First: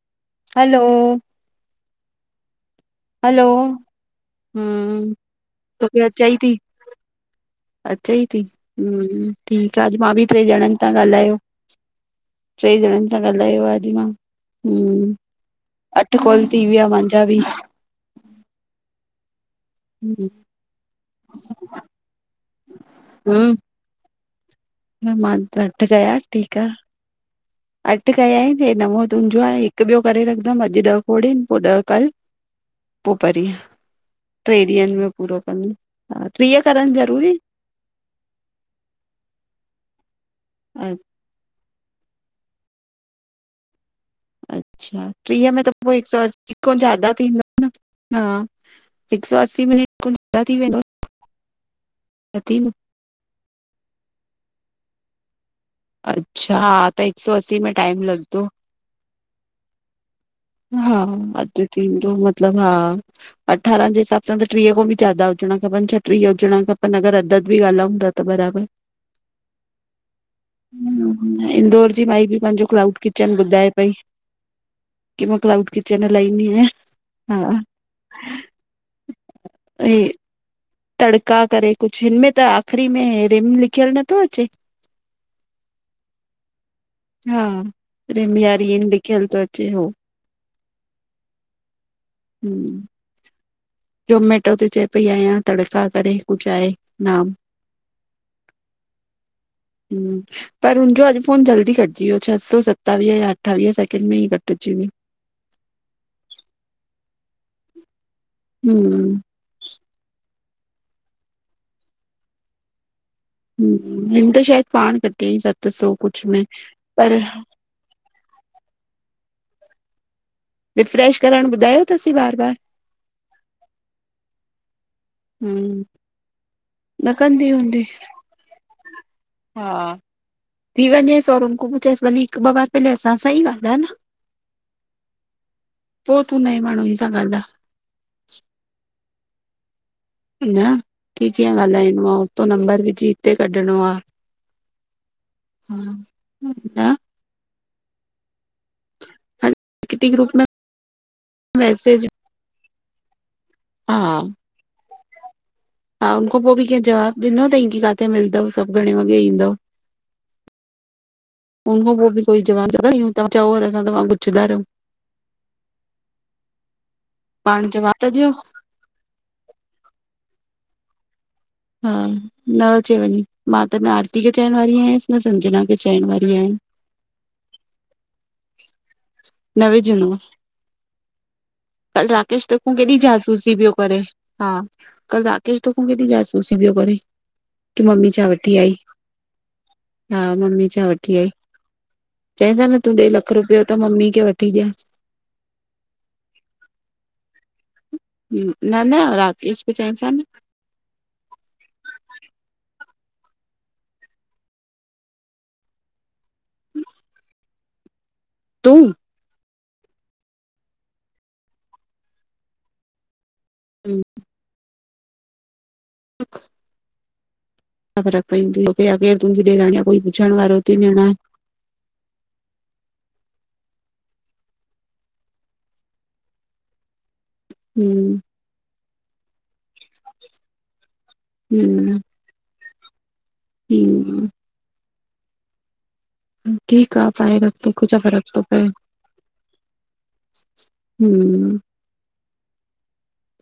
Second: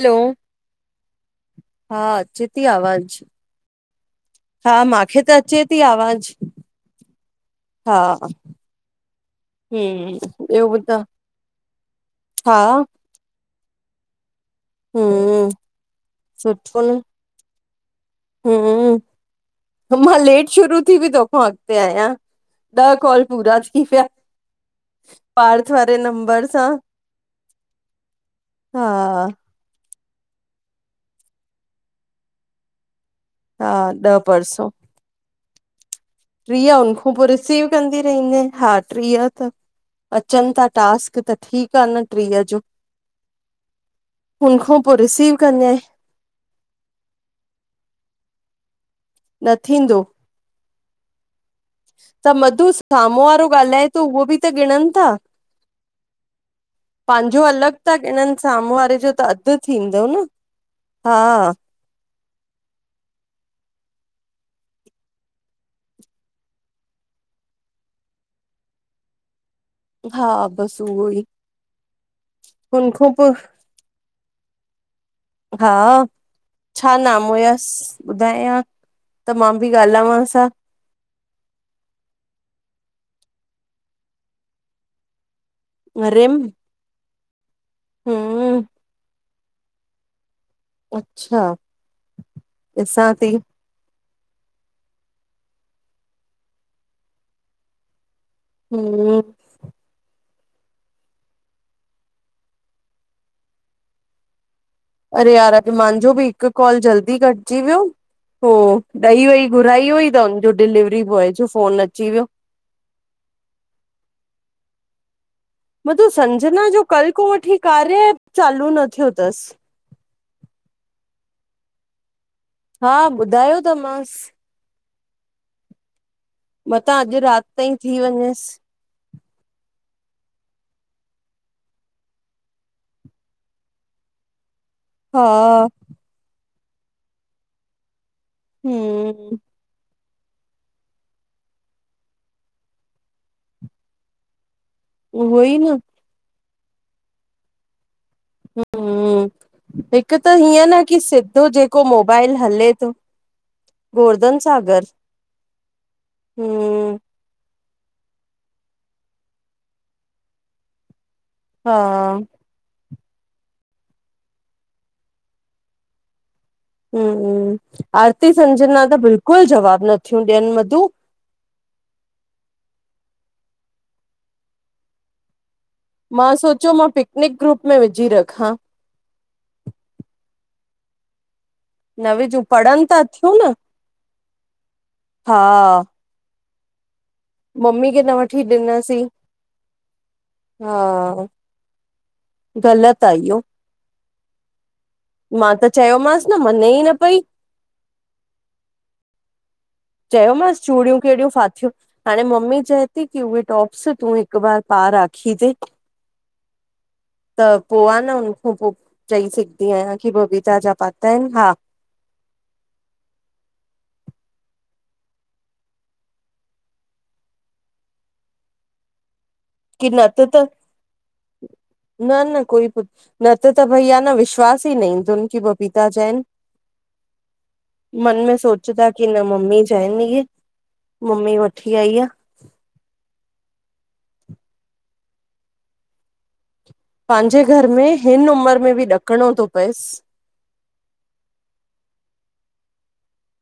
हलो hello हा अचे ती आवाज़ु हलो, हा हम्म, मांखे त अचे थी आवाजु अचेई थी ठीकु आहे अॼु मां बि टे हम्म ॿियो ॼणनि सा ॿुधायो ॻाल्हायो। हा टे ॼणनि अ ॻाल्हायो आहे अॼु मां, हम्म अठ् कॉल थी विया मुंहिंजा बि। [inaudible] हम् मां लेट शुरू थी बि तोखां अॻिते आहियां। ॾह कॉल हम्म, पूर थी विया। मां पार्थ अठ वारे कया नंबर ठीकु सां आह, अठ कया आहिनि हे हा नवो तुंहिंजो आहे हिकु ॿियो करे रखदमि अॼु ॾह खोड़ आहिनि, पोइ ॾह कल्। पोइ परींह, हा ॾह टे ॾींहंनि में पूरो कंदमि। हा, टीह ट्रिय, करणु हुनखो पोइ ज़रूरी? रिसीव कंदी रहंदमिहा ट्रिय त अचनि था अ- टास्क त ठीकु आह, न टीह जो हुनखो पोइ अच्छा रिसीव टीह में कंदे त पोइ हिकु सौ असी खां ज्यादा थींदो न, हा हिकु सौ न असी थींदो मिनट कुल ॿ थी वेंदो। [unintelligible] त अती मधु, न साम्हूं वारो ॻाल्हाए पियो उहो बि त ॻिणन था। अच्छा हा त हिकु सौ पंहिंजो असी अलॻि में त टाइम ॻिणनि, लॻंदो साम्हूं वारे जो त अधु थींदो न। हा अधु थींदो, मतलबु हा। अठारनि जे हिसाब सां त टीह खां बि ज्यादा हुजणा खपनि छ टीह हुजण खपनि अगरि अधु-अधु बि ॻाल्हायूं था त बराबर हा बसि उहो ई हुं इंदौर जी माई बि पंहिंजो हुन क्लाऊड खां पोइ किचन ॿुधाए पई। की मां क्लाउड हा किचन हलाईंदी आहियां छा नाम हा हुयसि ॿुधायां? त मां बि ऐं ॻाल्हायांसि हां। तड़का करे कुझु, हिन में त आख़िरी में रिम लिखियलु नथो अचे? रिम हा, रिम या हम रिन लिख्यलु थो अचे हो। अच्छा हम् ॾीसां थी। जोमेटो ते चए पई आहियां तड़का करे कुछू आहे नाम। [inaudible] [inaudible] पर हुनजो अॼु फोन जल्दी कटिजी वियो छह सौ सतावीह या अठावीह सेकेंड में ई कटिजी वियो। अरे यार अॼ मुंहिंजो बि हिक कॉल जल्दी कटजी वियो। हो हम्म ॾही वई घुराई हुई त हुनजो डिलेवरी बॉय जो फोन अची वियो। हमं हिन त शायद पाण कटयेई। मधु संजना जो कल्ह को वठी कार्य आप चालू न थियो अथसि। रिफ्रेश करण ॿुधायो तथसीं बार -बार? हा, ॿुधायो त मांस। हम्म- मतां न अॼ रात कंदी ताईं हूंदी थी वञेस। हा। थी वञेस और हुन खां पु चइस भली हिकु ॿ बार पहल असां सां ई ॻाल्हि आहे न। हा। पो तूं नये माणुन सां गाल्ह। हम्म। न कीअ कीअं ॻाल्हाइणो हथो नंबर विझी हिते कढणो आ। उहो ई न हा। न [inaudible] हल किटी हिक त ग्रुप में हीअं न की सिधो जेको मैसेज मोबाइल हले थो। हा गोर्धन सागर। हा हुननखो पोइ बि कंहिं हम्म जवाब ॾिनो तई की किथे मिलंद सभ घणे वॻे ईंदव? हा हुनख पोइ बि कोई जवाब चओ असां त पुछंदा रहूं। हम्म, पाण जवाब त ॾियो आरती संजना त बिल्कुल जवाब नथियूं ॾियन मधु। हा न अचे वञी मां त न आरती खे चवण वारी आयस न संजना खे। चइण मां वारी आयमि सोचियो मां पिकनिक ग्रुप में विझी रखा। न विझ हून में। कल न विझूं राकेश तो खूं पढ़नि केॾी था थियूं न जासूसी पियो करे हा कल हा राकेश तो खूं केॾी जासू सी पियो करे। की खे मम्मी न छा वठी आई ॾिनसीं हा मम्मी छा वठी आई? चई हा न तूं ग़लति ॾे आ लख इहो रुपियो त मम्मी खे वठी ॾया। मां त चयोमांस न मञे ई न पई। हा न-न राकेश खे चइनि था न चयोमस चूड़ियूं कहिड़ियूं फाथियूं हाणे मम्मी चए थी की उहे टॉप्स तूं हिक बार पार राखी ते [inaudible] त पोइ आहे न हुननखां पोइ तूं चई सघंदी आहियां की बबीचा जा पाता आहिन हा। [inaudible] हिकु। छा फर्क पवंदी हु की केरु तुंहिंजी ॾेराणी की कोई न त पुछण त वारो अथी ही न। न- न कोई पुछ न त त भैया न विश्वास ई न ईदोन की बबीता जा आहिन। मन हम्म में सोच दा की न मम्मी जाइन इये। मम्मी वठी हम्म आई आ। हम्म। ठीक आहे पाए पंहिंजे घर रखो में हिन कुझफ़र्क़ थो उमिरि पए। में बि ॾकणो थो पएसि हम्म।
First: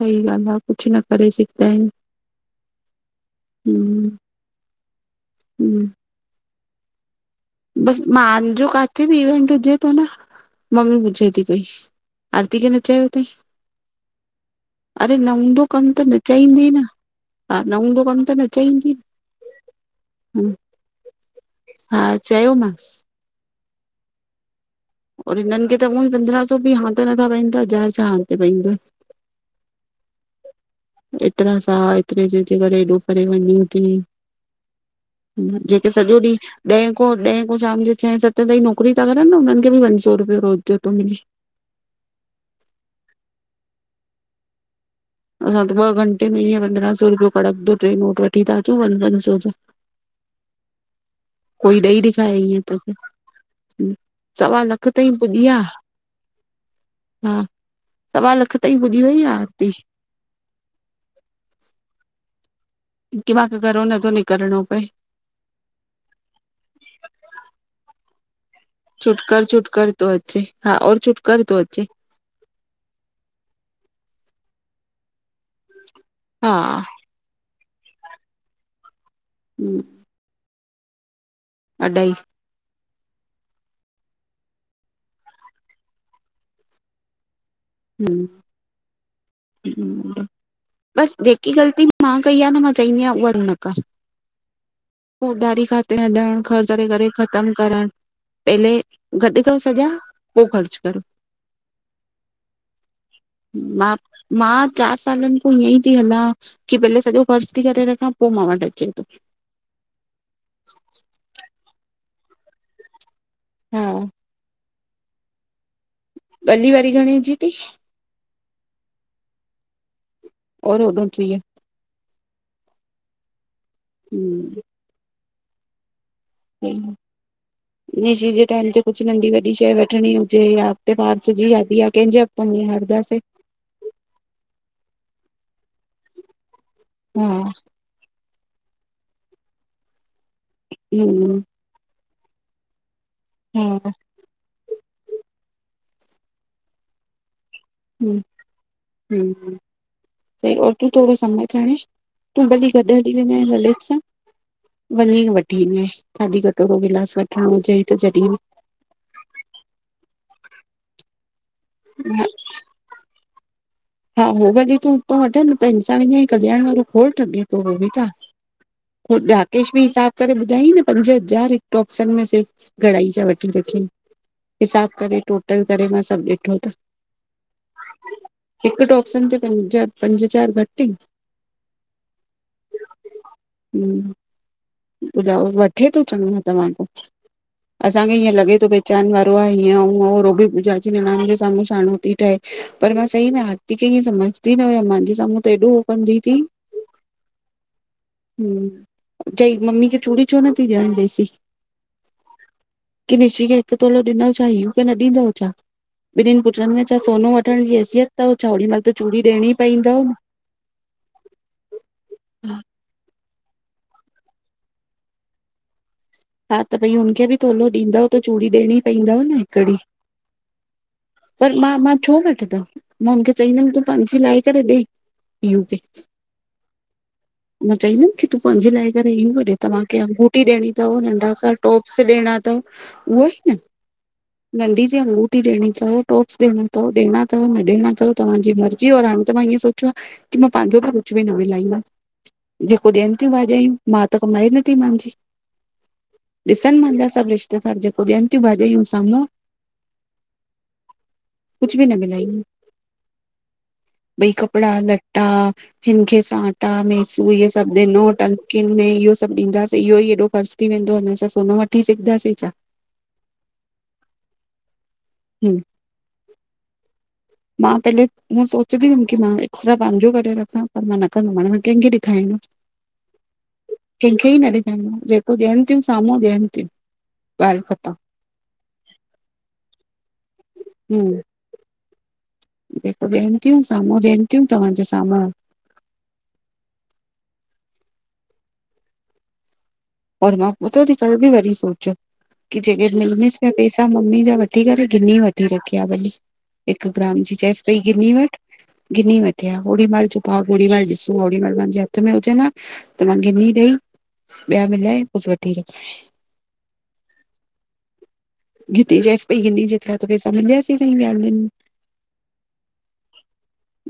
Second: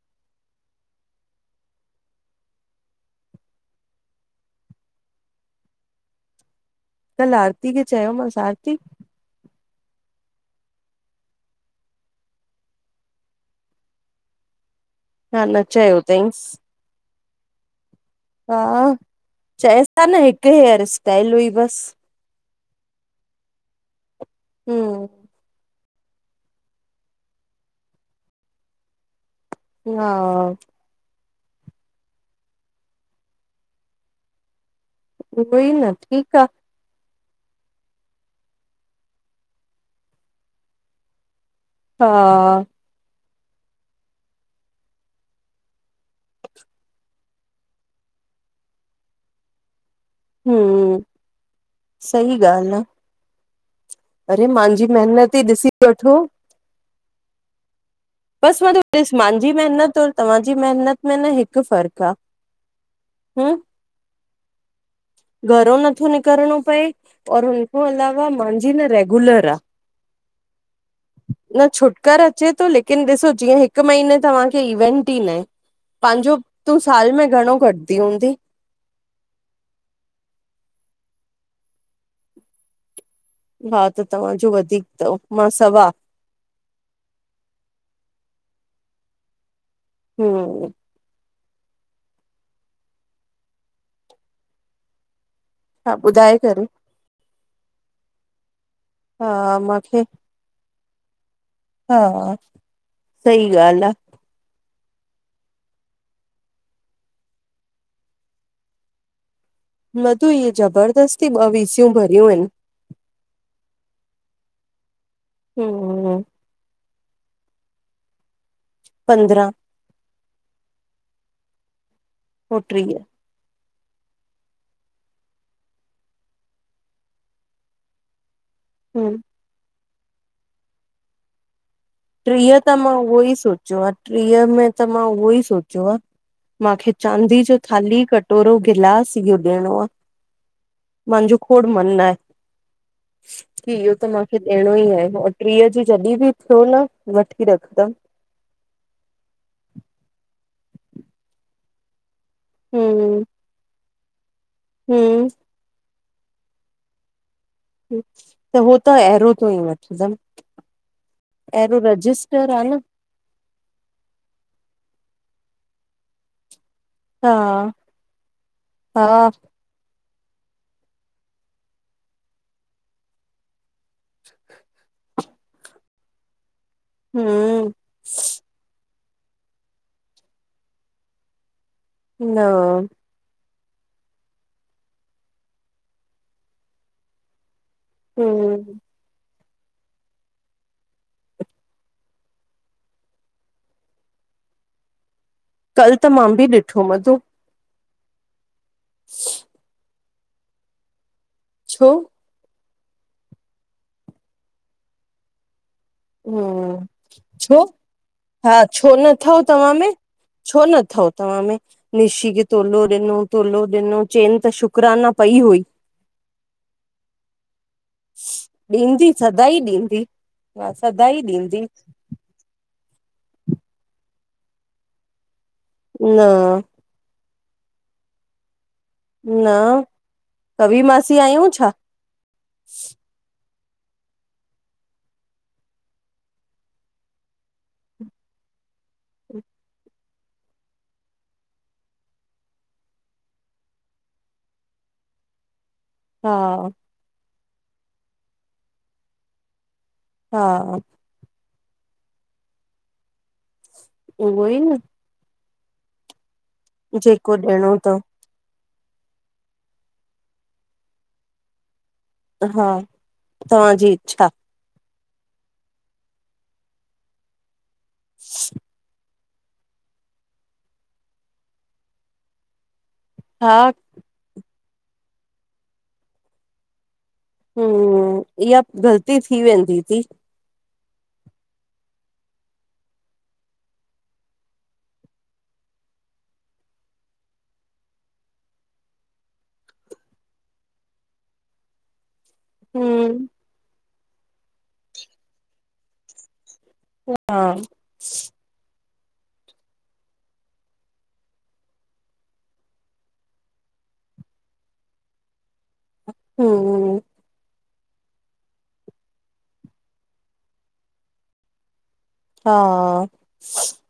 सही ॻाल्ह आहे कुझ न करे सघंदा आह आहिन। हम्म हम्म। कला - - बस मजो क - - किते बि इवेंट हुजे थो न मम्मी पुछे थी पई आरती खे न चयो अथईं। अरे न हा हूंदो कम चयो त न अथईंसि चहंदी न हा न हूंदो कम। हा, चएस न हिकु हेयर स्टाइल हुई बस। चयो मां। हम्म। और हिनन खे त उह पंद्रह सौ बि हथ नथा पाईन त ज छा हथ प - - हा - - एतिरा सां एतिरे जेे करे हेॾो परेे वञो थी। उहो ई जेके न सॼो ठीकु आ ॾींहुं- ॾहें खां ॾहें खां शाम जे छहें सतें ताईं नौकिरी था करनि न उन्हनि खे बि पंज सौ रुपे रोज़ जो थो मिले। हा - - असां त ॿ घंटे में ईअं पंद्रहं सौ रुपियो कड़कंदो टे नोट वठी थ अचूं प पंज सौ जो। हम कोई ॾेई ॾेखार ईअ त अरे सवा मुंहिंजी लख ताईं महिनत ई पुॼी आ। ॾिसी वठो हा - - बसि मां त ॾिस, मुंहिंजी महिनत और तव्हांजी महिनत में न हिकु फ़र्कु आहे की मां क घरो न त न करिणो पये। घरो नथो निकिरणो पए और हुन अलावा न छुटक रेगुलर आ छुटक थो अचे हा और छुटक थो अचे। कर अचे थो लेकिन ॾिसो जीअं हिकु महीने तव्हांखे इवेंट ई नाहे पंहिंजो हा तूं साल में घणो कटंदी हूंदी? हम अढाई हा त तव्हांजो वधीक थव, मां सवा हम ह हम्म [inaudible] बसि जेकी ग़लती मां कई आहे न मां चाहींदी आहियां उहा न कर। पो उधारी हा खाते हलणु, ॿुधाए ख़र्च करे करे ख़तमु करणु, पहले गॾु करे हा सज्या, मूंखे पोइ ख़र्चु कर। हा, सही ॻाल्ह मां आ। मां चारि सालनि खां ईअं ई थी हलां। की भले सॼो फर्ज़ थी करे रखां पोइ मां वटि अचे थो। मधु, इ जबरदस्ती ॿ वीसियूं भरियूं आहिन। हा हम गली वारी घणे जी थी? पंद्रहं। ओर होॾंओ टीह। पो ट्रीह हूं निशी जे टैम ते कुछ हम्म नंढ़ी -शय वठणी हुजे, या अॻते भा जी शादी आ। ट्रीह त मां उहोई सो ट्रीह में त मां उहोई सोचो आ, माखे हा चांदी जो थाली कट कटोरो गिलास इहो ॾियणो आ, मांजो हम्म खोड़ मन हा आहे। इहो त माखे ॾियणो ई आहे, औ ट्रीह जी जॾी ॿि थियो न वठी रखदम। हे, तूं थोड़ो समझ हांणे। तूं भली गॾ हली हम्म वेंजय ललित सां। वञी हम्म, वठी ईंजइ, थाली कटोरो, गिलास वठण। त हो त अहिरो तों ई वठंदम, अहिरो रजिस्टर [inaudible] हा, हो भली तूं उतौं वठ न, त हिनसां वेंदींअं हिक ॾियण वारो खोड़ हा ठॻे थो हू बि त, हा, राकेश बि हिसाब करे ॿुधायई न, पंज हज़ार हिक टॉप्सन में सिर्फ घड़ाई जा वठी रखयईं। हिसाब करे, टोटल करे, मां सभ ॾिठो त हूं हिक टॉप्सन ते, पंज, पंज चार घटि इन? न हू ॿुधायो, वठे तो चञो तव्हां खौं, असांखे ईएं लॻे तो हम्म पहचन वारो वारो आहे, हींअं हूंअं आ, पूजा जी निणान जे साम्हूं शाणो थी ठहे पर मां सही में आ केखे ईएं समझंदी न हुयम, मांजे साम्हूं त एॾो कल त कंदी मां ती बि ॾिठो मधु हूं [inaudible] चई, मम्मी खे चूड़ी छो न थी ॾियण ॾेसी? छो? की, निशी खे हिक तोलो ॾिनो, छा युव खे न ॾींदव छा? ॿिनिन पुट्रन में हम्म छा सोनो छो वठण जी हैसियत तव छा, हा ओड़ी महिला छो त न चूड़ी अथव ॾियणी तव्हां में पईंदव। छो नथव, तव्हां में? निशी खे तोलो ॾिनो तोलो ॾिनो, चेन त शुकराना पई हुई। हा त भई, हुनखे बि तोलो ॾींदव, त चूड़ी ॾियणी पईंदव न हिकड़ी। वा, सदाई ॾींदी। छो न वठंदम, मां हुनखे चईंदम तूं पांजी लाहे करे ॾे। यूके, न मां चईंदम की तूं पांजी लाहे करे, युव न खे ॾियो, तव्हांखे अंगूठी ॾियणी कवी मासी आहियूं छा -सि ॾिना तौं, उहोई न। नंढ़ी सी अंगूठी ॾेणी थव, टॉप्स ॾेणा थव, ॾेणा थव, न ॾेणा थव? तव्हांजी मर्ज़ी, और हाणे त मां ईएं सोचो आ की मां पांजो बि कुछ बि न मिलाईंदम, जेको ॾियन तियूं भाॼायूं, मा त कमाए नथी मांजी हा ॾिसन मांजा सभ रिश्तेदार, जेको ॾियन तियूं भाॼायूं साम्हूं। हा कुछ बि न मिलाईंदम, भई उहो ई कपड़ा न ल टा, हिनखे सांटा, मेसू, जेको इहे सभु ॾियणो अथव ॾिनो तन किन में इहो सभु, ॾींदासीं इहो ई एॾो ख़र्च थी वेंदो। हुनसां सोन वठी सघंदासीं? छा हा, तव्हांजी इच्छा। हम्म्। मां पहले, हीअ सोचंहूंदी हुं। कि मां एक्सट्ररा पंहिंजो करे रखां पर मां न कंदमि, हाणे मां कंहिंखे ॾेखारींदम। हा। कंहिंखे ई न ॾेखाइ, जेको ॾियनि थियूं साम्हूं ॾियनि थियूं। ॻाल्हि ख़तम हमम्, इहा ग़लती थी वेंदी थी। हम्म्। जेको ॾियनि थियूं साम्हूं ॾियनि थियूं तव्हांजे साम्हूं और मां पतो तई कल बि वरी सोचो कि जेके हम्म मिलडस् पैसा मम्मी जा वठी करे गिनी वठी रखी आहे भली। हिक ग्राम जी हा चइस पई गिन्नी वठ। गिनी वठे आहे ओङी महिल जो बाॻ होड़ीमहिल ॾिसो होड़ी माल मुंहिंजे हथ में हुजेन आ। त मा गिन्नी ॾही ॿिया मिलाए कुझु वठी रखाए। हमम्। गिती चैस पई गिनि जेतिरा त पैसा मिलयस हि सही हा।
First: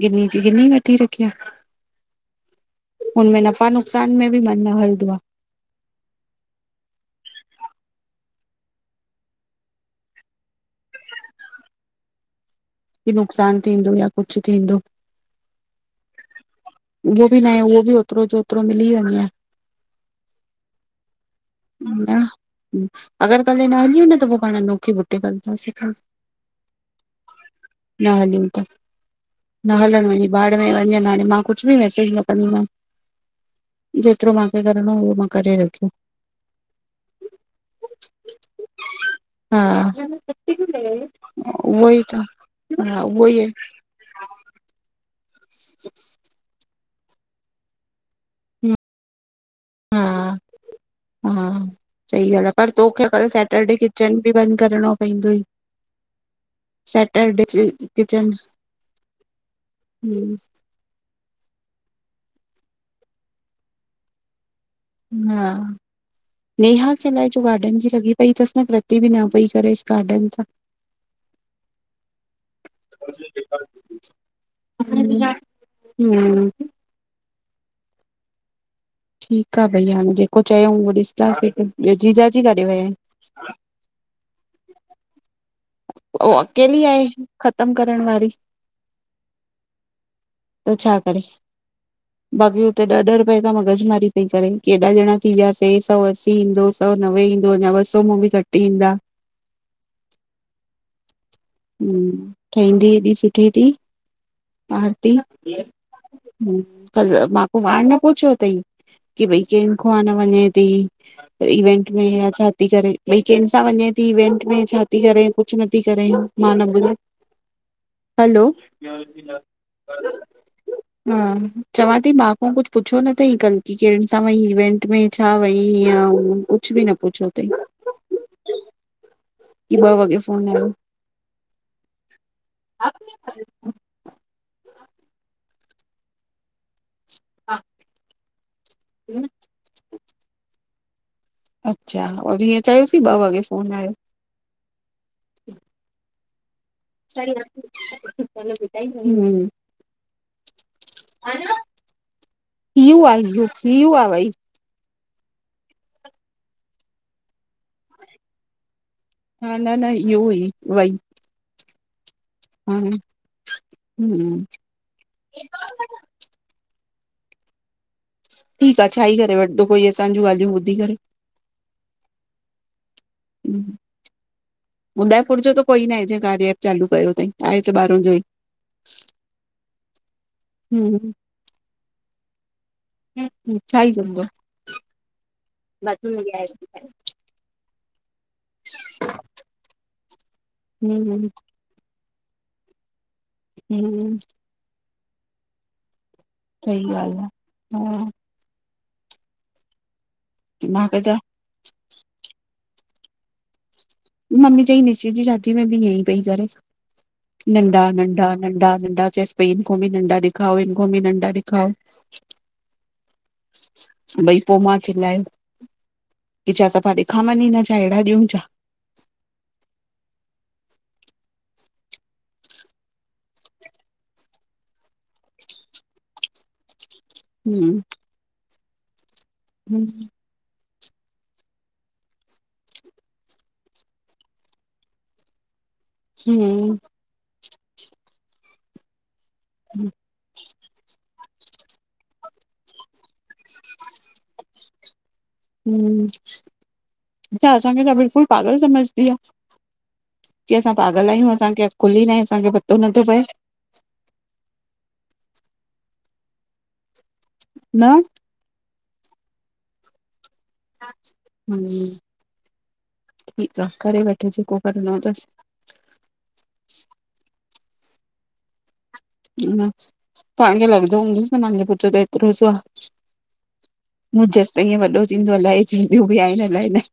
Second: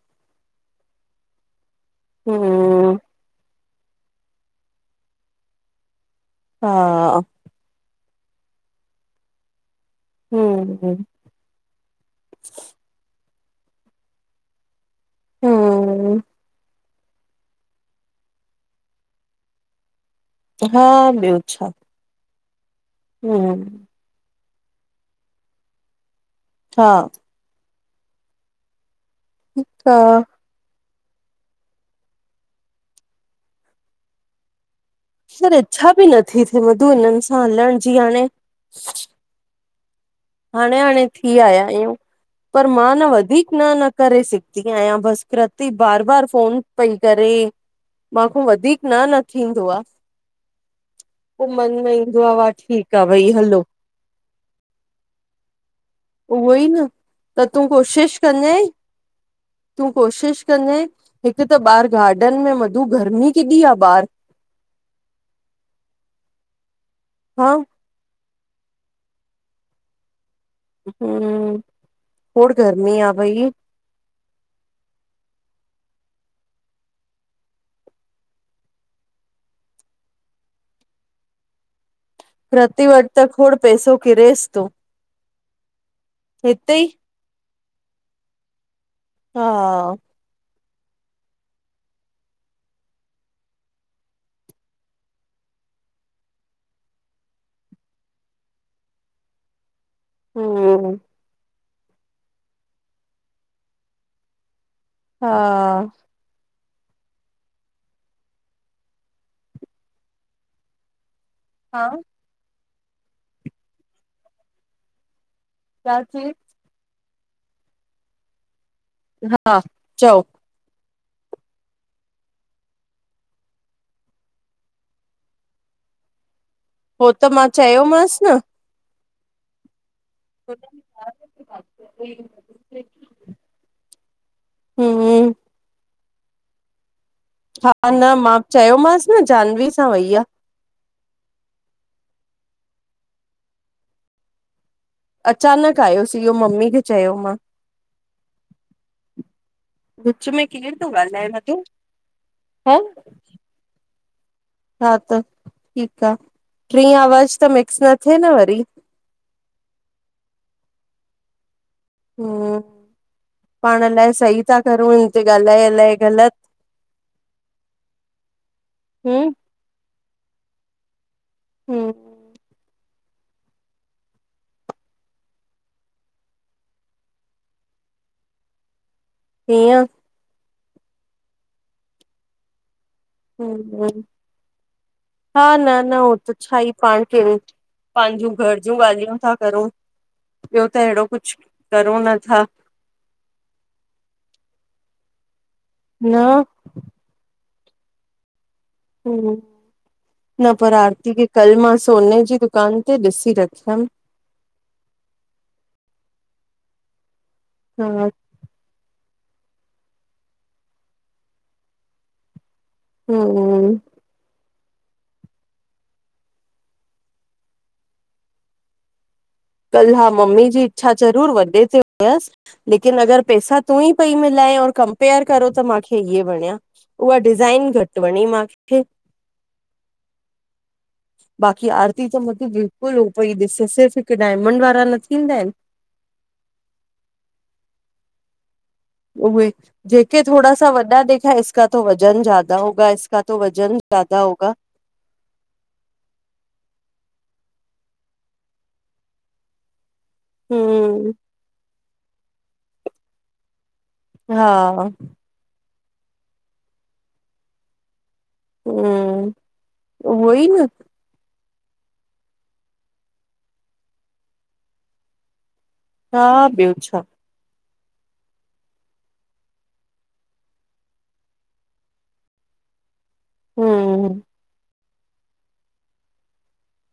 गिन्नी जी गिन्नी वठी रखीआ। हम्म। हुनमें नफ़ा नुक़सान में बि मन न हलंदो आ। हा हु हु कि नुक़सानु थींदो या कुझु थींदो हम्म, उहो बि ना आहे उहो बि ओतिरो जो ओतिरो मिली वञेआ हा ॿियो छा न अगरि कल हे हम्म, न हलिउ न त पोइ पाणि नौखे बुटिक हलन्दा से कल। हा। न हलियूं त न हलनि हा, वञी बाढ़ में वञन हाणे मां कुझु बि मैसेज न कंदी मान जेतिरो मांखे करिणो हो पर इच्छा बि नथी थिए मधु हिननि सां हलण जी हाणे हा हाणे हाणे थी आया उहो आहियूं ई त पर मां हा न उहो ई वधीक न न करेे सिघदी आहियां बस कृती बार बार फोन पई करे मांखो आहे वधीक न न थींदो आ हा हा पोइ मन में ईंदो सही आहे ॻाल्हि वाह पर ठीकु तोखे आहे अगरि भई हलो। सैटरडे किचन बि बंदि करिणो पइदुई। उहो ई न त तूं कोशिश किचन कन्जाए तूं कोशिश कंॼाए हिकु त ॿाहिरि गार्डन में मधू गर्मी केॾी आहे ॿार हा नेहा खे अलाए छो हा गार्डन जी लॻि पई तस न कृती बि न पई करेस गार्डन त हम्म खोण गर्मी आ भई हम [unintelligible] ठीकु आ भई हाणे जेको चयऊं उहो ॾिसंदासीं ॿियो जीजाजी काॾे विया प्रति आहिनि? वटि त खोड़ पैसो कीरेस थो उह हिते अकेली ई आहे ख़तम करण वारी हा त छा करे? बाक़ी हुते ॾह-ॾह रुपए तं मगज़ मारी पई करे केॾाॼणा थी वियासीं सौ असी ईंदो सौ नवे ईंदो अञा ॿ सौ मां बि घटि ईंदा। हूं हूं ठहंदी एॾी सुठी थी आारती हा कल्ह मां खों पाण न पुछियो अथई की भई कहिं खो आ न वञे थी हा इवेंट में, या छा थी करे? भई कंहिंसां वञे थी इवेंट में, छा थी करे? कुछ नथी छा करे चई मां न बुधायो हलो हा चओ [unintelligible] हा चवां थी मांखों कुझु पुछो न अथई कल की केनि सां वंई इवेंट में छा वई हीअं कुझु बि न पुछो अथई चयोमास न की ॿ वॻे फोन आयो पो हुं हूं हा न मां चयोमांसि न जाहनवी सां वई आ अच्छा और हीअं चयोसीं ॿ वॻे फ़ोन आहियो अचानक आहियो सी इहो ममी खे चयो मां हूं विच में केर तो ॻाल्हाए मधु? ईयू आ ईयू पीहू आ भई हा त ठीकु आ ट्रिं आवाज त मिक्स न थे न वरी? हा न, न इहो हुई, वई। हुं हा पाण अलाए सही हम्म था करूं हिन ते ॻाल्हाए अलाए ग़लति ठीकु आ छा ई हम्म करे वठिदो कोई असांजूं ॻाल्हियूं ॿुधी करे? हूं हूं उदयपुर जो त कोई नाए जे कार्य ऐप चालू कयो अथई आहे त ॿाहरों जो ई [inaudible] हीअं हूं हूं छा ई हम्म चउंदो? हा, न, न हो त छाई पाण के पंहिंजूं घर जूं ॻाल्हियूं था करूं, ॿियो त अहिड़ो हम्म कुझु करूं नथा। हूं न सही ॻाल्हि आ हा हूं, न पर मां क आरती च खे कल मां सोने जी दुकान ते ॾिसी रखियमि। मम्मी चई निशी जी शादी में भी इयं पई करेे हा नंढा-नंढा नंढा-नंढा चैस पयी इन खों भी नंढा ॾेखाओ हिनखों भी नंढा ॾेखाओ हाो ओ ओ- भई पो मां चिलायो, की छा सफ़ा ॾेखां मञी न छा अहिड़ा ॾियूं छा कल् हा मम्मी जी इच्छा ज़रूर वॾे ते हुयसि लेकिन अगरि पैसा तू ई पई मिलाए और कंपेयर करो त माखे इीअ वणिया। उहा डिज़ाइन हम्म। घटि वणी मां खे [inaudible] बाकी आरती त मतब बिल्कुल हो पई ॾिसे सस हीक डायमंड वारा न थींदा आहिनि हम उहे, जेके थोडा़ सा वॾा ॾेखायस इसका तो वज़न ज्यादा होगा, इसका तो वज़न ज्यादा होगा हम अच्छा असांखे त बिल्कुल पागल सम्झंदी आहे चईं असां पागल हम्म आहियूं असांखे अकुल ही नाए असांखे पतो नथो पए हा न हम उहो ई न हम, ठीक आहे करे वठे जे को करणो तस। हा ॿियो छा ह न पाणी लॻंदो हूंदस न नाली ॼो पुठ त एतिरो सो आ हम्म मुं चयसि ते ईअं वॾो थींदो अलाए थींदियूं बि आहिनि अलाए न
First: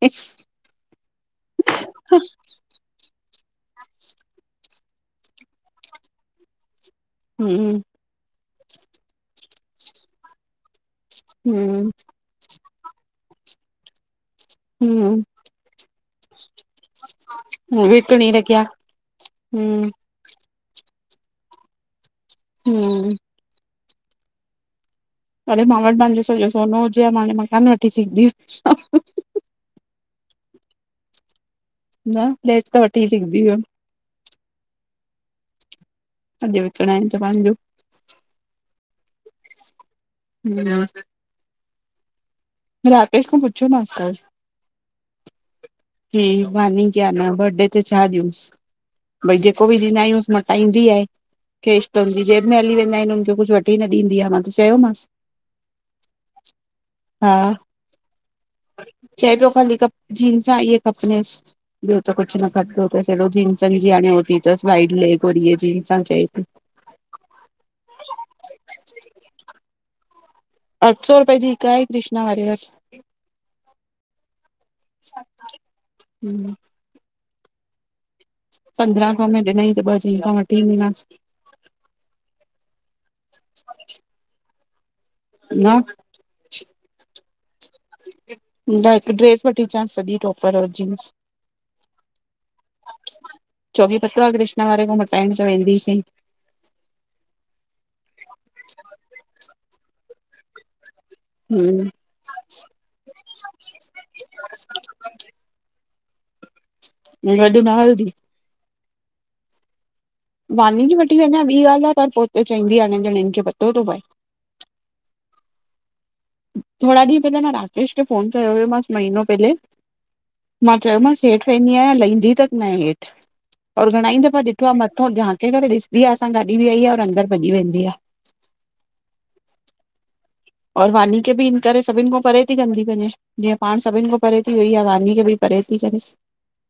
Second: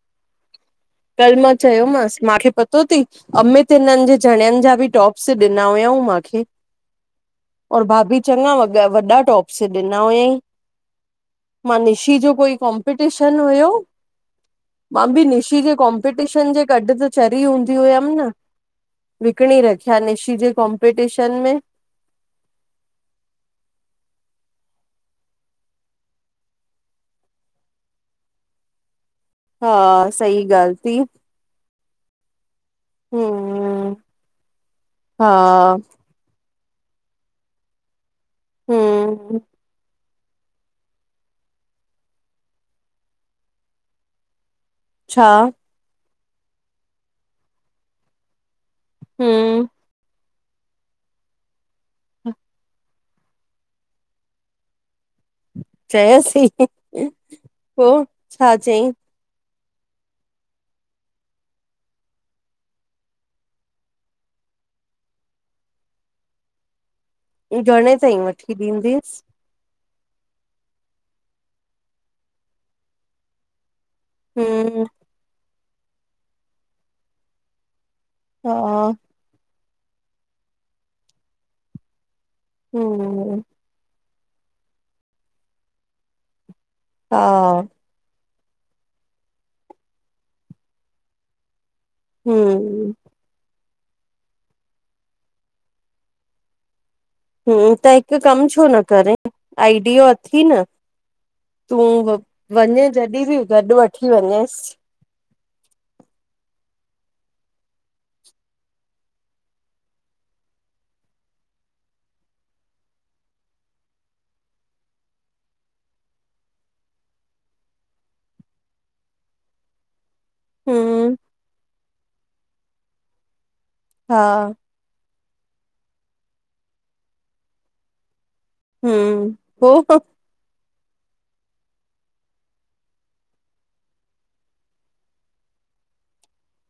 कल मां चयोमांसि माखे पतो पतो तयी अमित हिननि जे जणियनि जा बि टॉप्स ॾिना हुयाऊं माखे हम्म और भाभी चङा वगा वॾा टॉपस ॾिना हुयईं मां हम्म निशी जो कोई कॉम्पिटीशन हुयो, मां बि हम्म निशी जे कॉम्पिटीशन जे ॻड ता चरी हूंदी होयम न, विकिणी रखिया विकणी हम्म रख्या निशी जे कॉम्पिटीशन में हम अरे मां वटि मुंहिंजो सॼो सोनो हुजेहां मां हाणे मकान वठी सघंदी हुजां हा सही ॻाल थी। न फ्लैट त वठी सिगदी वयम हम्म हा अॼु विकिणा आहिनि त पंहिंजो हम ह न [unintelligible] राकेश खॉं पुछयोमास कलु छा? चईं वहॉं नही जाना बरडे ते छा ॾियूंसि भई हम्म जेको बि ॾींदा आयुस न त ईंदी आहे कैश त हुंजी जेब में हली वेंदा आहिनि हुनजी जेब कुझु वठी ई न ॾींदी आहे मां त चयोमसि चयसि हा पोइ छा चईं? चए पियो ख़ाली कप जींसा इहे खपिनेस ॿियो त कुझु न कटंदो तस हेॾो जींसन जी हाणे हू थी तस व्हाइट लेॻ और हीये जींसा चई पइ हू घणे ताईं वठी ॾींदीेएस? अठ सौ रुपये जी हिकु आहे कृष्णा हरे हस हम हम हा पंद्रा सौ में ॾिनई त ॿ जींसा वठी ईंदीमास। हम। न, हा, न हिकु ड्रेस वठी अचांसि सॼी टॉपर और जींस। हूं, चोबी पतवा कृष्णा वारे खों मटाइण च वेंदी सी। हूं, हिकु कमु छो न करे आइडियो अथी न तूं हम्म वञे जॾीं बि गॾु वठी वञेंस। गॾ न हलदी। वानी खे वठी वञा ॿी ॻाल्ह आ पर पो त चवंदी आ हिननि जणनि खे पतो थो पए। थोरा ॾींह पहला मां राकेश ते फोन कयो हुयो मास महनो पहले। मां हम्म चयोमांसि हेठि वेंदी आयां लहंदी तक न आए हेठ। और घणा ई दफ़ा हा ॾिठो आ मथों झांके करे ॾिसदी आ असां ॻाॾी बि आई आ और अंदरि भॼी वेंदी आ। हूं ह पो और वानी खेे बि हिन करे सभिनि खों परे ती कंदी वञे। जीअं पाण सभिनि खां परे थी वई आ, वानी खे भई परे थी करे।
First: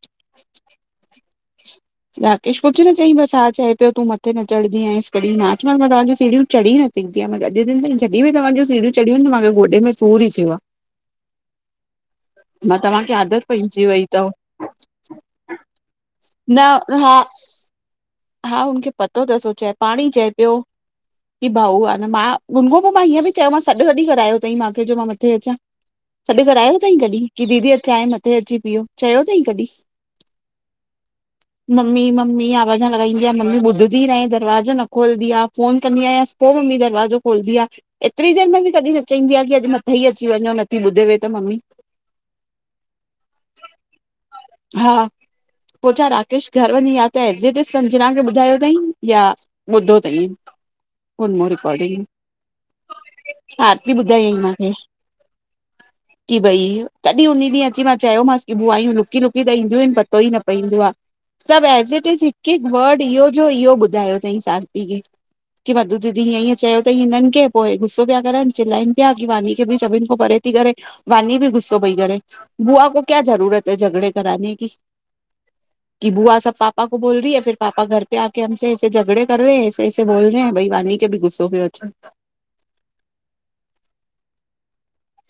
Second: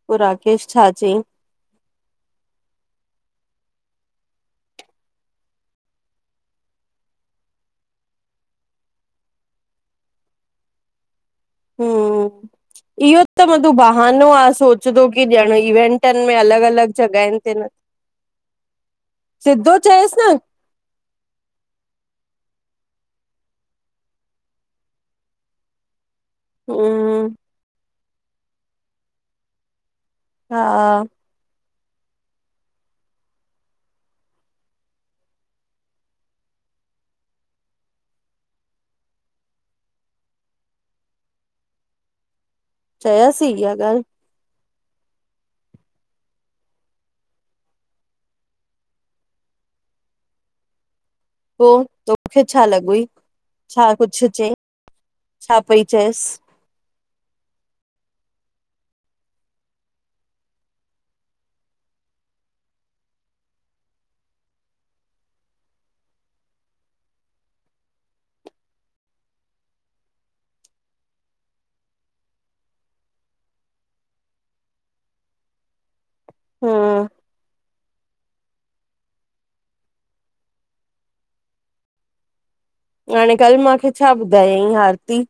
पो राकेश छा चयईं राकेश कुझु न चई बसि हा चए पियो तू मथे न चढ़दी आईं कॾहिं माचो मां तव्हांजूं सीड़ियूं चढ़ी न [unintelligible] जॾीं बि तव्हांजूं सीढियूं चढ़ियूं आहिनि त मूंखे गोॾे में सूर थीयो आ हूं इहो त मधू पइजी वई बहानो अथव आ सो सदो की ॼियण इवेंटन में न अलॻि अलॻि हा जॻहनि ते न हा हुनखे पतो तस हो चे सिधो पाणी चयसि चए न पियो। की भाऊ आ न मां गुनपो मां हीअं बि चयोमस सॾु कॾी करायो थई मूंखे जो मां मथे अचां। सॾु करायो थईं कॾहिं हम्म की दीदी अचां मथे अची पियो चयो अथई कॾहिं। हा, मम्मी मम्मी आवाज आवाज लॻाईंदी आं मम्मी ॿुधी नाहे दरवाजो न खोलदी आ फ़ोन कंदी आयां पो मम्मी दरवाजो खोलदी आ। एतिरी देर में बि कॾी न चईंदी आ की अॼु मथे ई अची वञो नथी ॿुधेव त मम्मी। चयेस इहाॻाल। हा पो छा राकेश घर वञी या त एज़ि ते संजना खे ॿुधायो थई या ॿुधो तई। पोइ तोखे छा लॻोइ आरती छा कुझु ॿुधायई चयईं। मूंखे छा पई चएस। की भई तॾहिं उन ॾींहुं अची मां चयोमासि की बूआयूं लुकी लुकी त ईंदियूं आहिनि पतो ई न पईंदो आ। सभ एज़ इट इज़ हिकु हिकु वड इहो जो इहो ॿुधायो तई आरती खे। की माधू दीदी ईअं ईअं चयो तई हिननि खे पो गुसो पिया करनि चिलाइनि पिया की वानी। की बई सभिननि को परे थी करेे वानी बि गुस्सो पई करे बुआ को कया ज़रूरत ए झगड़े कराने की, की बुआ सभु पापा को हम्म बोल री है फिर पापा घर पे आ क हमसे ऐसे झॻड़े कर रेै है ऐसे ऐसे बोल रेै भई वानी खे बि गुसो प्यो अचे। हाणे कल्ह मूंखे छा ॿुधायई आरती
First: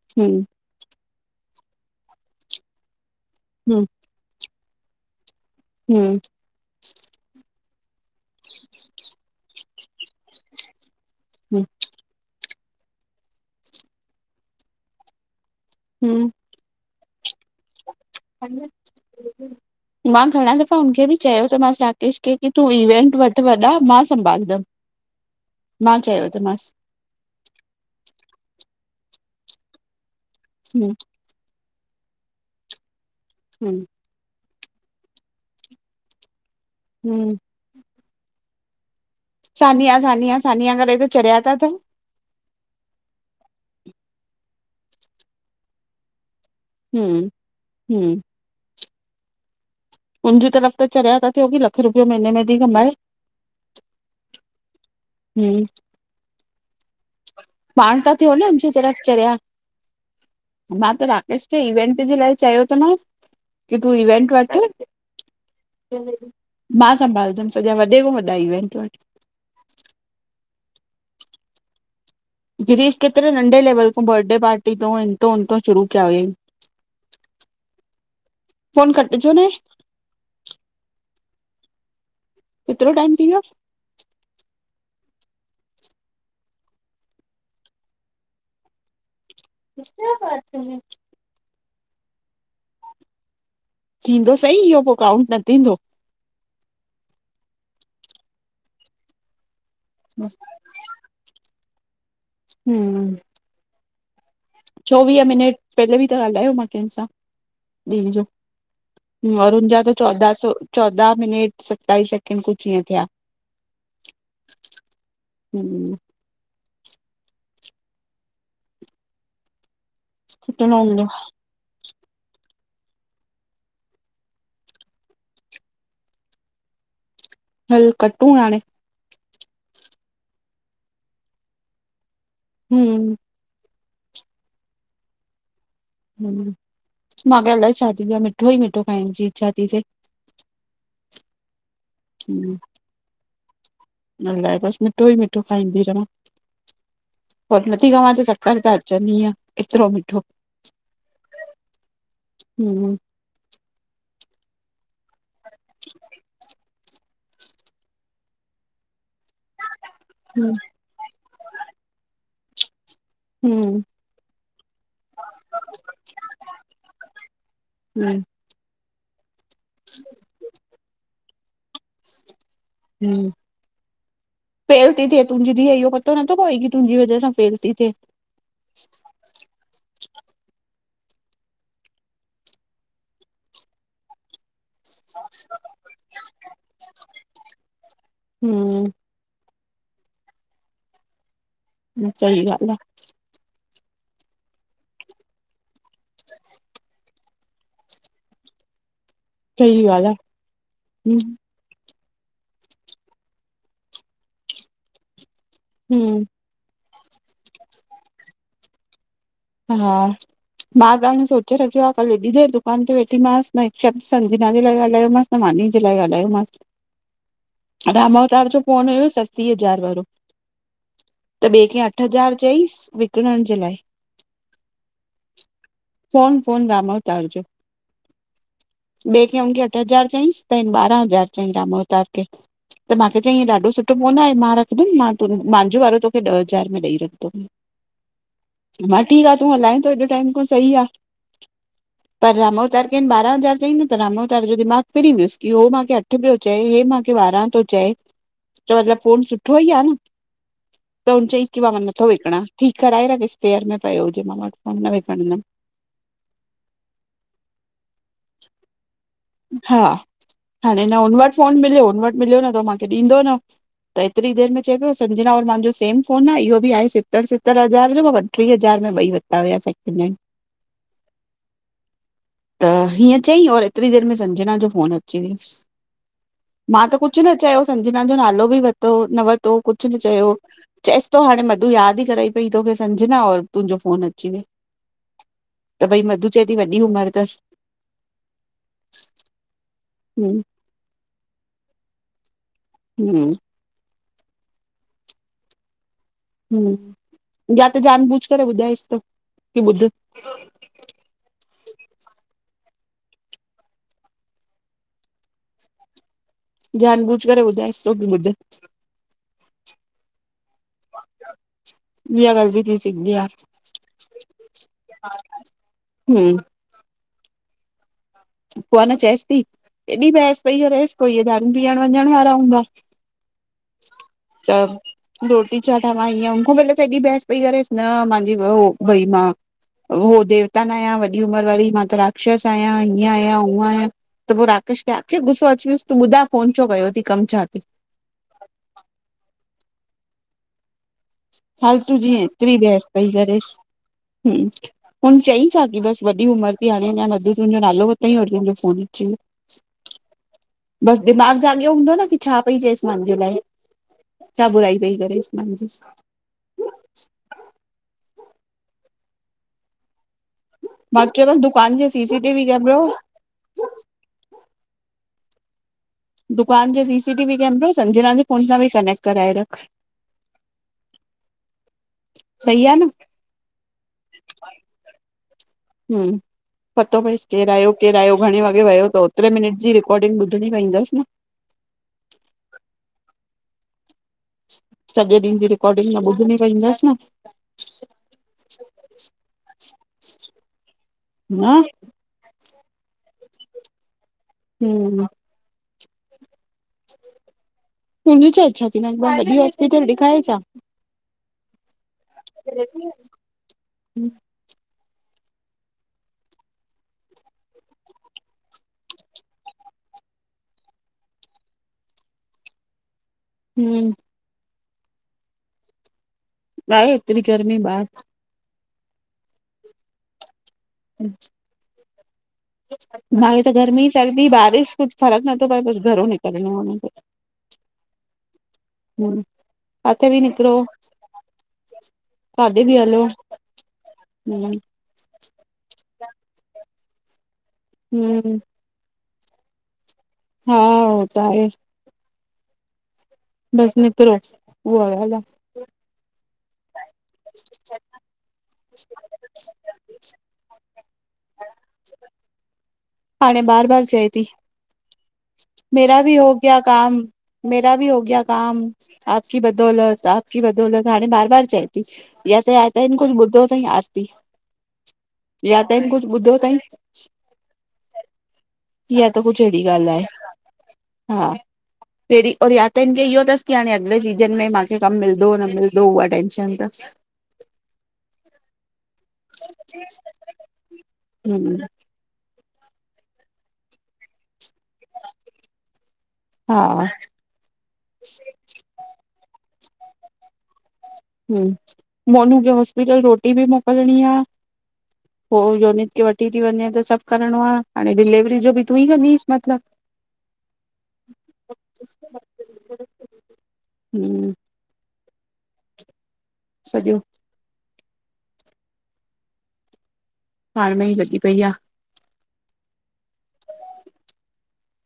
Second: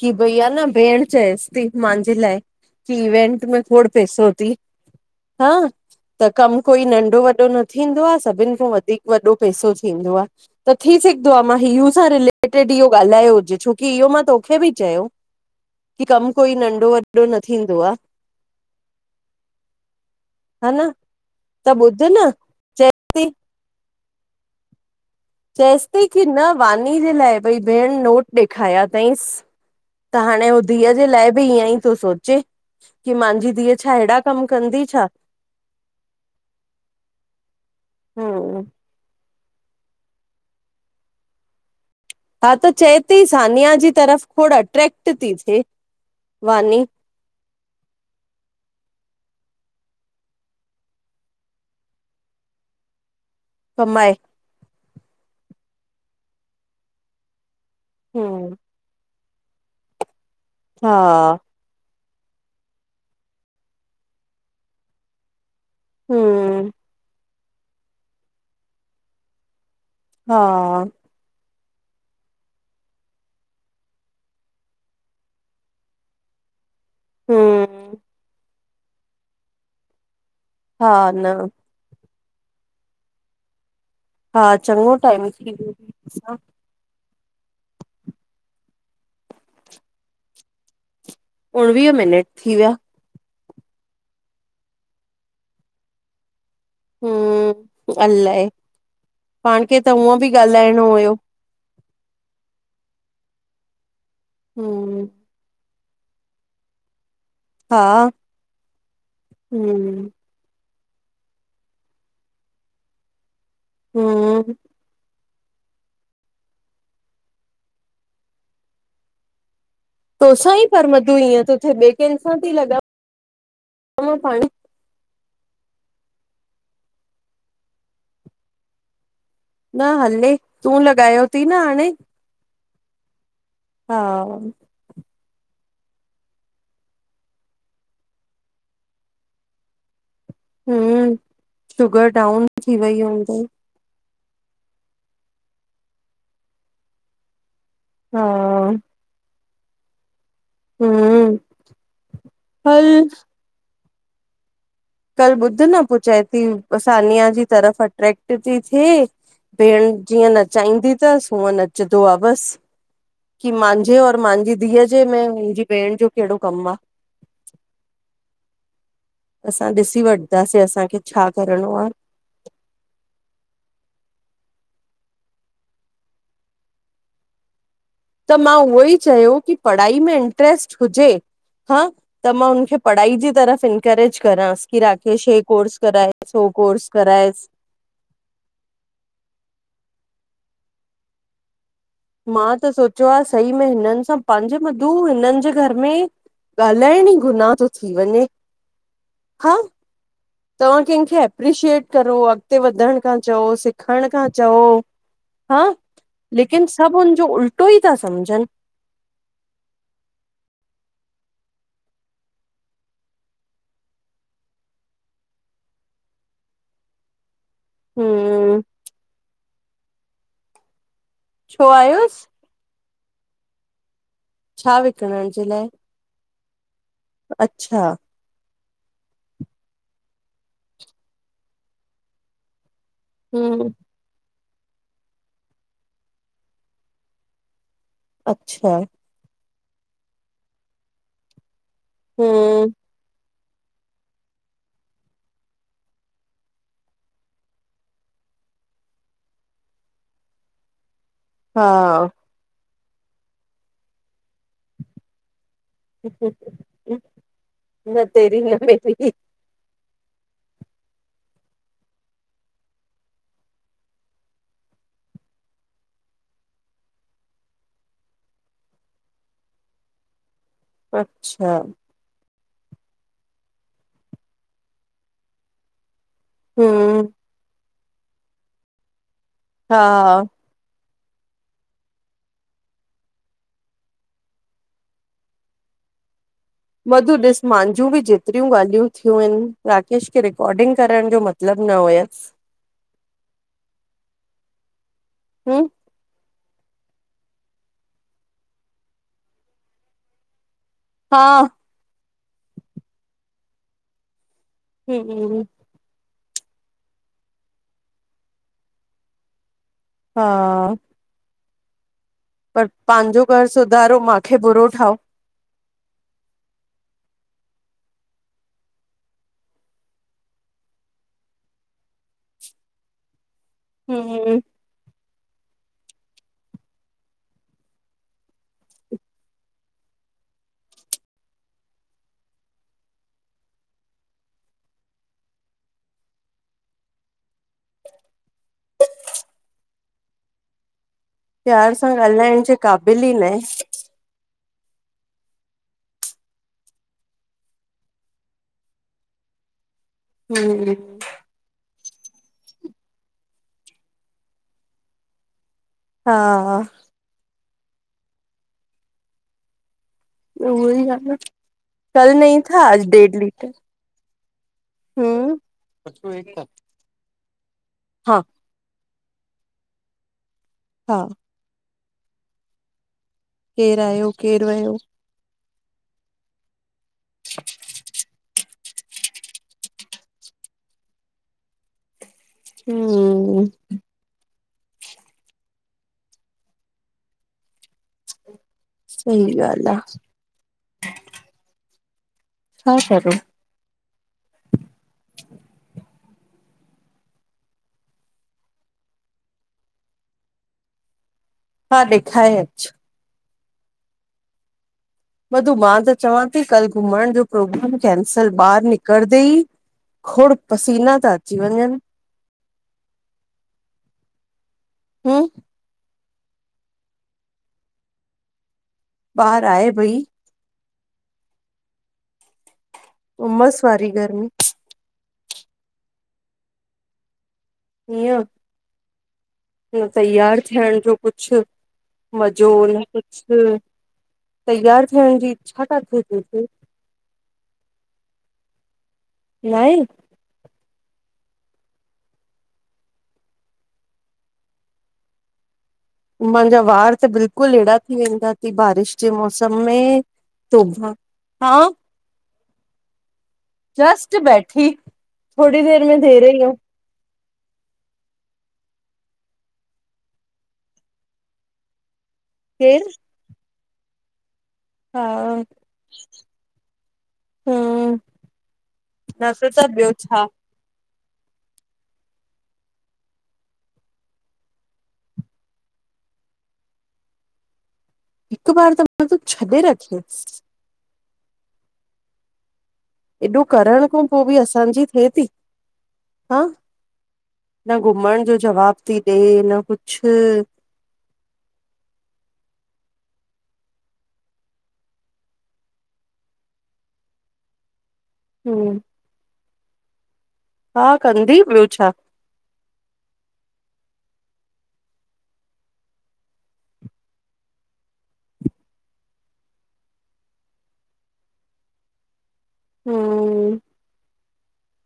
की हम्म भईया न भेण चएसि थी मांजे लाइ की इवेंट में हम्म खोड़ पैसो थी। हां हम्म त कमु कोई नंढो वॾो न थींदो आ सभिनि खां वधीक वॾो पेसो थींदो आ त थी सगदो आहे मा हम्म हीयूं सां रि टे ॾींहो ॻाल्हायो हुजे छोकी इहो मां तोखे बि चयो की हम्म कम कोई नंढो व एॾो न थींदो आ मां घणा हा दफ़ा न हुनखे बि चयो त मासि ॿुध राकेश न खे की तूं चएसि इवेंट थी वठि वॾा मां संभालंदम चएसि थी की न वानी जे लाइ भई भेण नोट ॾेखायां थईसि त हाणे हू हम्म धीअ जे लाइ बि ईअं ई थो सोचे कि मांजी धीअ हम्म छा अहिड़ा कम कंदी छा? हूं हूं सानिया, सानिया, सानिया करेे त चरिया ता थियन हा त चए थी सानिया जी तरफ़ खोड़ अट्रेक्ट थी थिए वानी हूं हूं मुंहिंजी तरफ़ त चरिया था थियो की लखु रुपियो महीने में थी कमाए कमाए हूं पाण था थियो न हम उनजी तरफ़ चरिया मां त हा, राकेश खे इवेंट जे लाइ चयो त मांस की तूं इवेंट वठ हम्म, मां संभालंदमि सॼा, वॾे खों वॾा इवेंट वठ हा गिरीश केतरे नंढे लेवल खों बर्डे पार्टी तो इंतों उंतों शुरु कया हुयंई हूं फोन कटजो न हा न केतिरो टाइम थी वियो? हा चंङो टाइम थी वियो किस से बात करनी उणिवीह मिनट थी विया थींदो सही, इहो पो काउंट न थींदो हूं अलाए पाण खे त हूअं बि ॻाल्हाइणो हुयो हूं हम्म, चोवीह मिनट पहले बि ता ॻाल्हायो मां कंहिं सां हा, ॾीहं ॼो वरून जा त हम्म, चोदह सौ चोदाह मिनट सताइस सेकेंड कुछ ईंहे थिया हूं हूं तोसां सुठो ई न पर हूंदो मधू ईअं थो थे ॿिए कंहिं सां थी लॻा मां पाण हल कटूं हाणे न हले तूं लॻायो थी न हाणे हूं हा हूं मां खे अलाए छा थी वियो आ मिठो ई मिठो खाइण जी इच्छा थी थिए हूं शुगर डाउन थी वई हूंदई। न अलाए बसि मिठो ई मिठो खाईंदी रहवां। पो नथी खावां हा, त चक्कर था अचनि ईअं, एतिरो मिठो। हुं हल हम्म कल्ह ॿुध न पो चए थी सानिया जी तरफ़ अट्रेक्ट थी थे। भेणि ॼीअं हम्म नचाईंदी तसि, हूअं नचदो आ बसि। कि हम्म माजें और मांजी धीअ जे में मुंहिंजी भेणि जो केहिड़ो कमु आ। हम्म [unintelligible] असां ॾिसी वठदासे, असांखे छा करिणो आ? हम्म फेल ती थिए तुंहिंजी धीउ इहो पतो नथो पवई, की तुंहिंॼी वजह सां फेल ती थे। त मां उहो ई चयो कि पढ़ाई में इंट्रेस्ट हुजे। हा, त मां हुनखे पढ़ाई जी तरफ़ इनकरेज़ करासि। कि राकेश हे कोर्स कराएसि, हो कोर्स कराएसि। हम्म! सही मां त ॻाल्हि सोचियो आ, सही में हिननि सां पां जे मधूं, हिननि जे घर में ही ॻाल्हाइण ई गुनाह तो थी वंञे। सही ॻाल आ। तव्हां कंहिंखे हम्म एप्रिशिएट करो, अॻिते वधणु खा चओ, सिखणु खा चओ, हाँ हम्म! लेकिन सभि हुनॼो उल्टो ई था समझनि। हा मां अॻाणे सोचे रखियो आ। कल हेॾी देर दुकान ते वेठी मासि [unintelligible] त मानी जे लाइ ॻाल्हायो मासि। रामावतार हम जो फ़ोन हुयो, सस्सी हजार वारो। त ॿिए छो खे अठ आयुसि हज़ार चईसि, विकिणणि जे लाइ। छा विकणणि जे लाए? फोन- फोन रामवतार जो। ॿे कै हुनखे अठ हज़ार चयईसि, त इन ॿारहां हज़ार चई राम अवतार खे। त माखे चईंं हम ॾाढो सुठो ठो फ़ोन आए, मां रखंदुमि। मा तू माहिंजो वारो तोखे ॾह हज़ार में ॾेई रखंदुमि। अच्छा! हा ठीकु आ, तू हलाए थो एॾो टाइम खा, सही आ, पर हम रामावतार खे ॿारहां हज़ार चयीं न? त रामावतार जो दिमाग़ फिरी वियुसि, कि हो मांखे अठ पयो चए, हे माखे ॿारहां तो चये। चओ मतलबु, फोन सुठो ई आ न? त हुन चईस की मा नथो हा विकिणां, ठीकु कराए रखेस स्पेयर में पयो हुजे, मा वटि, मा न विकिणंदमि। न तेरी- न मेरी। हा, हाणे न हुन वटि फ़ोन मिलियो, हुन वटि मिलियो न त मांखे ॾींदो न। त हेतिरी देर में चए पयो संजना और मांजो सेम फ़ोन आहे, इहो भी आहे सितर सितर हजार जो माउ वटि। ट्रीअ हज़ार में ॿई वरिता हुया सैकेंड हेंड। अच्छा! त हीअं चईं और ऐतिरी देर में सजंना जो फोन अची वियसु। मा त हम कुछ न चयो, संजना जो नालो बि वरितो न वरितो हा कुछ न चयो। चयसि तो हाणे मधु यादि ई करई पयी तोखे संजना और तुंहिंजो फोन अची वियो। त भई मधु मधु ॾिस, मांजियुं बि जित केतिरियूं ॻाल्हियूं थियूं आहिन, राकेश खे हूं रिकॉर्डिंग करणु जो मतिलबु न हुयसि। हम्म [unintelligible] हम्म [unintelligible] हम्म, या त जानबूझ करे ॿुधायसि तो, कि ॿुध हा हम ह [unintelligible] जानबूझ करे ॿुधाएसितो की ॿुध। हा इहा ग़लती पर थी सघंदी पांजो घर सुधारो, माखे बुरो ठाओ। हू पोइ आहे न चएसि ती, हेॾी बहस पई करेस। पो हे दारु पीअण वंञण वारा हूंदा? [inaudible] हम त [unintelligible] रोटी छा ठावा? हीयं हुनखूं सां हेॾी बहस पई करेसि, न माहिंजी बहू भई मा हूअ देवता न आहियां वॾी उमर वारी, मा त राक्षस आहियां। ईअं आयां, ऊंअ आयां, त पोइ राकेश के आखिर गुस्सो अची वियुसि, तू ॿुधाए फोन छो कयो तईं? कमु छा ती? प्यार सां फालतू जींअ ॻाल्हाइण जे ऐतरी बहस क़ाबिल पई ई न आहे। करेस, हम हुन चईं छा की बसि वॾी उमर ती, हाणे अञां मधु तुंहिंजो नालो वरतयि और तुहिंजो फोन अची वयो। [inaudible] हम बसि दिमाग़ जाॻियो हूंदो न की छा पई चएसि मान्जे लाये? छा बुराई पई करेस मान्जी? हा हा [inaudible] उहई आ मां न, चयोमांसि दुकान जे कल नही सीसीटीवी था, कैमरो आज डेढ लीटर। ह [unintelligible] दुकान जे सीसीटीवी कैमरो, संजना जे हा फोन सा बि कनेक्ट कराए ॾियो। हा सही आ न‌? केर आहियो? केर वयो? ह पतो पयेस केर आयो- केर आहियो? घणे वॻे वयो तो? हेतरे मिनट जी रिकॉडिंग ॿुधणी पेंईदस न? ह [unintelligible] सॼे ॾींहुं जी रिकार्डिंग न ॿुधणी पेंंदसि न? सही ॻाल्हि आहे न? छा करों? हम [unintelligible] तुहिंजी छा इच्छा थी? मां हिकु बार वॾी हास्पिटल ॾिखाए छा? हा ॾेखाए अच। मधु, मां त चवां ती, कल घुमणु जो प्रोग्राम कैंसल। ॿाएर निकरदे ई खोड़ पसीना ता अची वंञन। ह [unintelligible] ह [unintelligible] ॿाएर ऐतरी गरमी ॿार ॿाएर आहे भई। ॿाएर त उमस गर्मी वारी सर्दी बारिश कुछ फरक़ नथो पए कुछ घर मे [unintelligible] इअं? [unintelligible] हम न तैयार थियणु जो कुछ, मज़ो काॾे बि न हलो कुछ हम्म तैयार थियणु जी इच्छा काथें ती थे? हम ना इन [unintelligible] हा, हो त आहे। बसि निकरो, उह ॻाल्हि आ। मांजा वारि त बिल्कुल ऐहिड़ा थी वेंदा तयी, बारिश जे मौसम में, तोभां। हा पाणें ॿार जस्ट बैठी थोरी देर में मेरा भी देर हो ई गया काम, मेरा भी हो गया काम। आपकी बदौलत- आपकी बदौलत, हाणें बार बार चये। या त आत केरु इनको, कुछ ॿुधो तईं आरती। हा या त ईंन कुछ ॿुधो तईंं? हम्म इया त न कुछ अहिड़ी ॻाल्हि ॿियो आहे, छा हा पहिरीं और या त इनखे इहो तसि की, हाणे अगिले सीज़न में माखे कमु मिलंदो न मिलंदो, उहा टेंशन तसि। [inaudible] हिकु बार त, मा तू छॾें रखेस। हम्म [unintelligible] एॾो करणु खो पोइ बि, असांजी थे ती? हा न घुमणु जो जवाब ती ॾे, न कुछ हूं, मोनू खे हॉस्पिटल रोटी बि मोकिलणीं आ। पोइ योनित के वठी ती वञें, त सभु करिणो आ। हाणे डिलेवरी वरी जो बि तू हम्म ई कंदीस मतिलबु? हा कंदी, ॿियो छा? हम्म [unintelligible] सॼो पाणु में ई लॻी पई आ। हम्म [unintelligible]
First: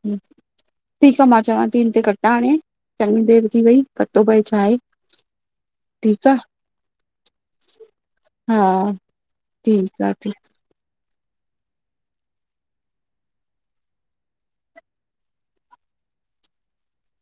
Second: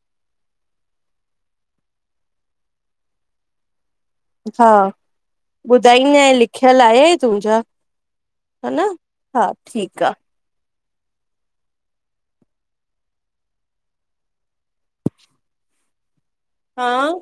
ठीकु आ, मां चवांती इनते कटा हाणे, चॻी देरि थी वई। पतो पए छा हा, आहे ॿुधाईंदे ठीकु आ लिखियल आहे तुंहिंजा? हा ह न, हा ठीकु आ। हाँ?